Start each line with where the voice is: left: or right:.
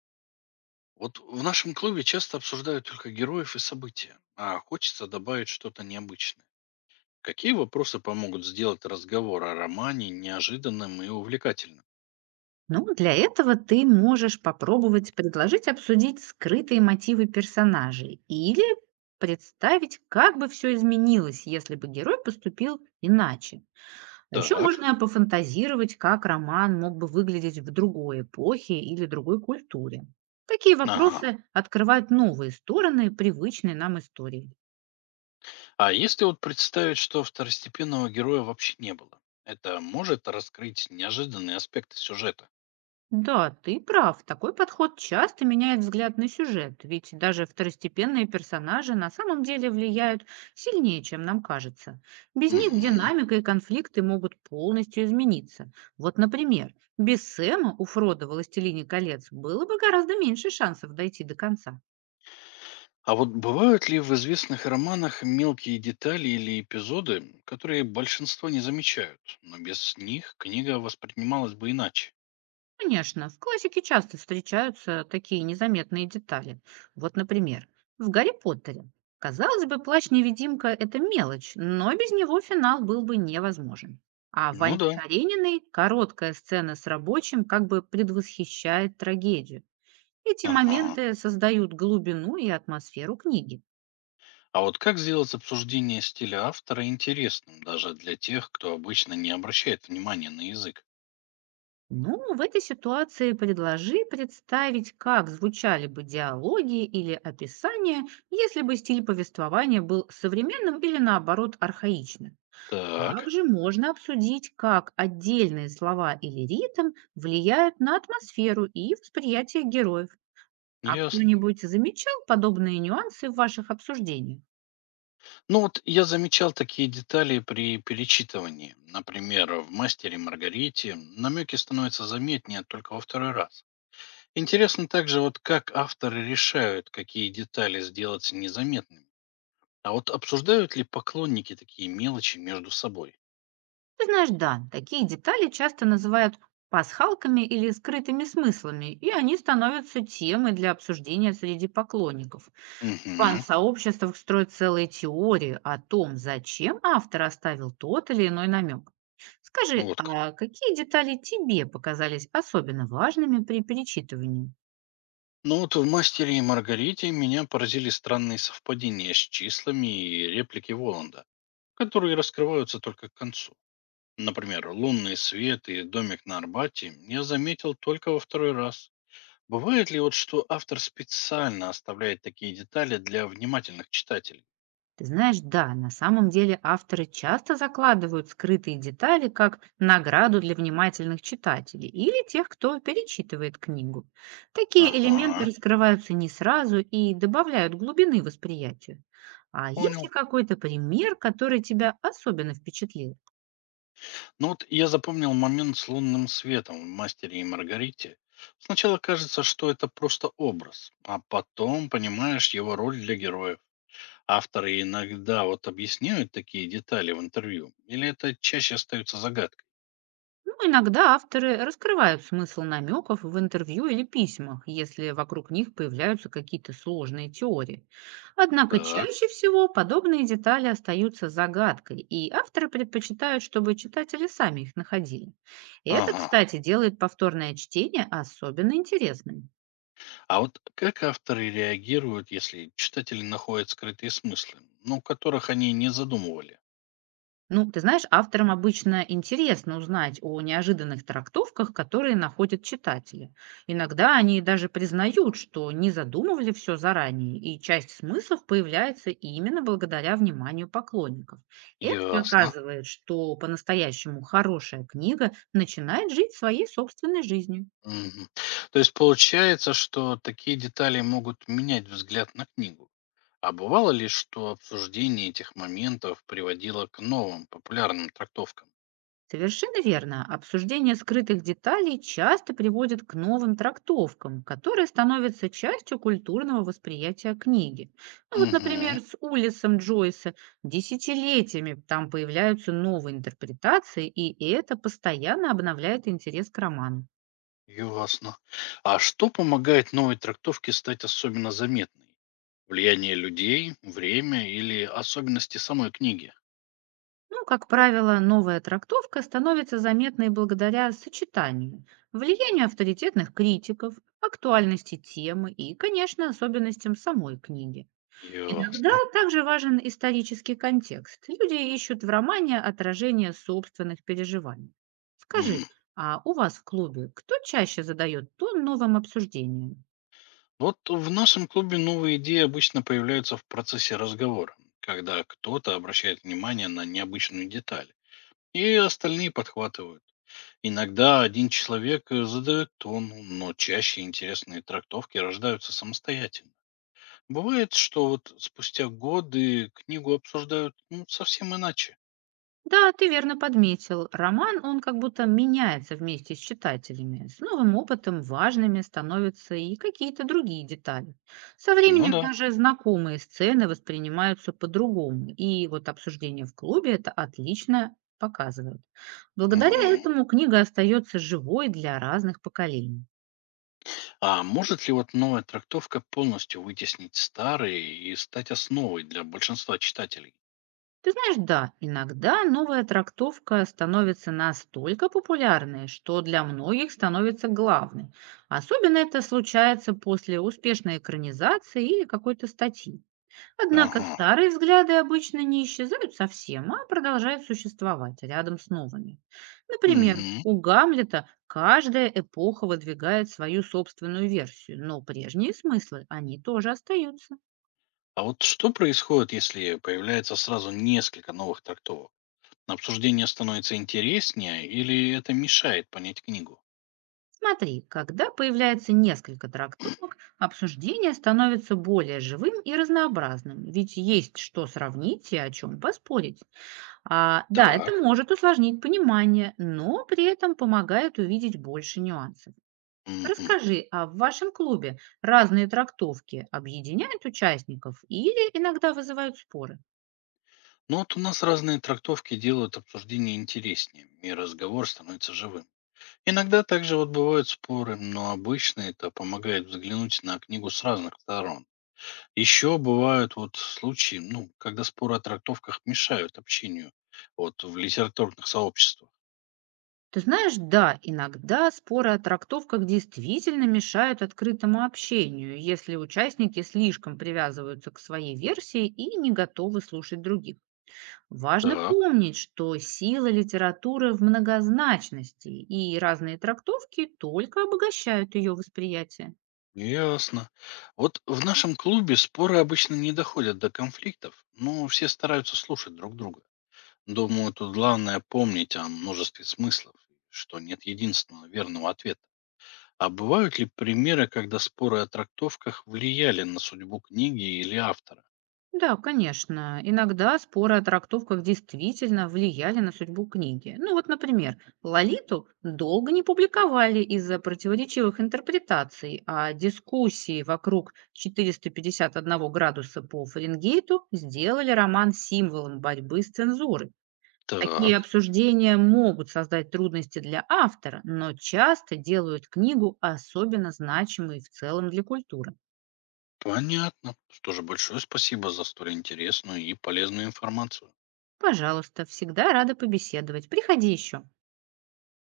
left: Вот в нашем клубе часто обсуждают только героев и события, а хочется добавить что-то необычное. Какие вопросы помогут сделать разговор о романе неожиданным и увлекательным?
right: Ну, для этого ты можешь попробовать предложить обсудить скрытые мотивы персонажей или представить, как бы все изменилось, если бы герой поступил иначе. А еще
left: Так,
right: можно пофантазировать, как роман мог бы выглядеть в другой эпохе или другой культуре. Такие
left: ага.
right: вопросы открывают новые стороны привычной нам истории.
left: А если вот представить, что второстепенного героя вообще не было? Это может раскрыть неожиданные аспекты сюжета?
right: Да, ты прав. Такой подход часто меняет взгляд на сюжет, ведь даже второстепенные персонажи на самом деле влияют сильнее, чем нам кажется. Без них
left: Мгм.
right: динамика и конфликты могут полностью измениться. Вот, например, без Сэма у Фрода в «Властелине колец» было бы гораздо меньше шансов дойти до конца.
left: А вот бывают ли в известных романах мелкие детали или эпизоды, которые большинство не замечают, но без них книга воспринималась бы иначе?
right: Конечно, в классике часто встречаются такие незаметные детали. Вот, например, в «Гарри Поттере». Казалось бы, плащ-невидимка – это мелочь, но без него финал был бы невозможен. А в
left: Ну
right: Анне
left: да.
right: Карениной» короткая сцена с рабочим как бы предвосхищает трагедию. Эти
left: Ага.
right: моменты создают глубину и атмосферу книги.
left: А вот как сделать обсуждение стиля автора интересным, даже для тех, кто обычно не обращает внимания на язык?
right: Ну, в этой ситуации предложи представить, как звучали бы диалоги или описания, если бы стиль повествования был современным или наоборот архаичным.
left: Так,
right: Также можно обсудить, как отдельные слова или ритм влияют на атмосферу и восприятие героев. А
left: ясно.
right: кто-нибудь замечал подобные нюансы в ваших обсуждениях?
left: Ну вот я замечал такие детали при перечитывании. Например, в «Мастере и Маргарите» намеки становятся заметнее только во второй раз. Интересно также, вот как авторы решают, какие детали сделать незаметными. А вот обсуждают ли поклонники такие мелочи между собой?
right: Ты знаешь, да, такие детали часто называют пасхалками или скрытыми смыслами, и они становятся темой для обсуждения среди поклонников. В
left: Угу,
right: фан-сообществах строят целые теории о том, зачем автор оставил тот или иной намек. Скажи,
left: вот как.
right: а какие детали тебе показались особенно важными при перечитывании?
left: Ну вот в «Мастере и Маргарите» меня поразили странные совпадения с числами и реплики Воланда, которые раскрываются только к концу. Например, лунный свет и домик на Арбате я заметил только во второй раз. Бывает ли вот, что автор специально оставляет такие детали для внимательных читателей?
right: Ты знаешь, да, на самом деле авторы часто закладывают скрытые детали как награду для внимательных читателей или тех, кто перечитывает книгу. Такие элементы
left: Ага,
right: раскрываются не сразу и добавляют глубины восприятию. А есть ли
left: понял.
right: какой-то пример, который тебя особенно впечатлил?
left: Ну вот я запомнил момент с лунным светом в «Мастере и Маргарите». Сначала кажется, что это просто образ, а потом понимаешь его роль для героев. Авторы иногда вот объясняют такие детали в интервью, или это чаще остается загадкой?
right: Ну, иногда авторы раскрывают смысл намеков в интервью или письмах, если вокруг них появляются какие-то сложные теории. Однако
left: Так,
right: чаще всего подобные детали остаются загадкой, и авторы предпочитают, чтобы читатели сами их находили. И это,
left: ага.
right: кстати, делает повторное чтение особенно интересным.
left: А вот как авторы реагируют, если читатели находят скрытые смыслы, ну, которых они не задумывали?
right: Ну, ты знаешь, авторам обычно интересно узнать о неожиданных трактовках, которые находят читатели. Иногда они даже признают, что не задумывали все заранее, и часть смыслов появляется именно благодаря вниманию поклонников. Это
left: Ясно.
right: показывает, что по-настоящему хорошая книга начинает жить своей собственной жизнью.
left: Мгм. То есть получается, что такие детали могут менять взгляд на книгу. А бывало ли, что обсуждение этих моментов приводило к новым популярным трактовкам?
right: Совершенно верно. Обсуждение скрытых деталей часто приводит к новым трактовкам, которые становятся частью культурного восприятия книги. Ну вот,
left: Угу.
right: например, с Улисом Джойса десятилетиями там появляются новые интерпретации, и это постоянно обновляет интерес к роману.
left: Ясно. А что помогает новой трактовке стать особенно заметной? Влияние людей, время или особенности самой книги?
right: Ну, как правило, новая трактовка становится заметной благодаря сочетанию, влиянию авторитетных критиков, актуальности темы и, конечно, особенностям самой книги. Иногда
left: Ясно.
right: также важен исторический контекст. Люди ищут в романе отражение собственных переживаний.
left: М.
right: Скажи, а у вас в клубе кто чаще задает тон новым обсуждениям?
left: Вот в нашем клубе новые идеи обычно появляются в процессе разговора, когда кто-то обращает внимание на необычную деталь, и остальные подхватывают. Иногда один человек задает тон, но чаще интересные трактовки рождаются самостоятельно. Бывает, что вот спустя годы книгу обсуждают ну, совсем иначе.
right: Да, ты верно подметил. Роман, он как будто меняется вместе с читателями. С новым опытом важными становятся и какие-то другие детали. Со
left: Ну
right: временем
left: да.
right: даже знакомые сцены воспринимаются по-другому. И вот обсуждение в клубе это отлично показывает. Благодаря
left: Мгм.
right: этому книга остается живой для разных поколений.
left: А может ли вот новая трактовка полностью вытеснить старые и стать основой для большинства читателей?
right: Ты знаешь, да, иногда новая трактовка становится настолько популярной, что для многих становится главной. Особенно это случается после успешной экранизации или какой-то статьи. Однако
left: Ага.
right: старые взгляды обычно не исчезают совсем, а продолжают существовать рядом с новыми. Например,
left: Мгм.
right: у Гамлета каждая эпоха выдвигает свою собственную версию, но прежние смыслы, они тоже остаются.
left: А вот что происходит, если появляется сразу несколько новых трактовок? Обсуждение становится интереснее или это мешает понять книгу?
right: Смотри, когда появляется несколько трактовок, обсуждение становится более живым и разнообразным, ведь есть что сравнить и о чем поспорить. А, да, это
left: Так.
right: может усложнить понимание, но при этом помогает увидеть больше нюансов.
left: Мгм.
right: Расскажи, а в вашем клубе разные трактовки объединяют участников или иногда вызывают споры?
left: Ну вот у нас разные трактовки делают обсуждение интереснее, и разговор становится живым. Иногда также вот бывают споры, но обычно это помогает взглянуть на книгу с разных сторон. Еще бывают вот случаи, ну, когда споры о трактовках мешают общению вот в литературных сообществах.
right: Ты знаешь, да, иногда споры о трактовках действительно мешают открытому общению, если участники слишком привязываются к своей версии и не готовы слушать других. Важно
left: Так,
right: помнить, что сила литературы в многозначности, и разные трактовки только обогащают ее восприятие.
left: ясно. Вот в нашем клубе споры обычно не доходят до конфликтов, но все стараются слушать друг друга. Думаю, тут главное помнить о множестве смыслов, что нет единственного верного ответа. А бывают ли примеры, когда споры о трактовках влияли на судьбу книги или автора?
right: Да, конечно. Иногда споры о трактовках действительно влияли на судьбу книги. Ну вот, например, Лолиту долго не публиковали из-за противоречивых интерпретаций, а дискуссии вокруг 451 градуса по Фаренгейту сделали роман символом борьбы с цензурой. Такие
left: Так,
right: обсуждения могут создать трудности для автора, но часто делают книгу особенно значимой в целом для культуры.
left: понятно. Что же, большое спасибо за столь интересную и полезную информацию.
right: Пожалуйста, всегда рада побеседовать. Приходи еще.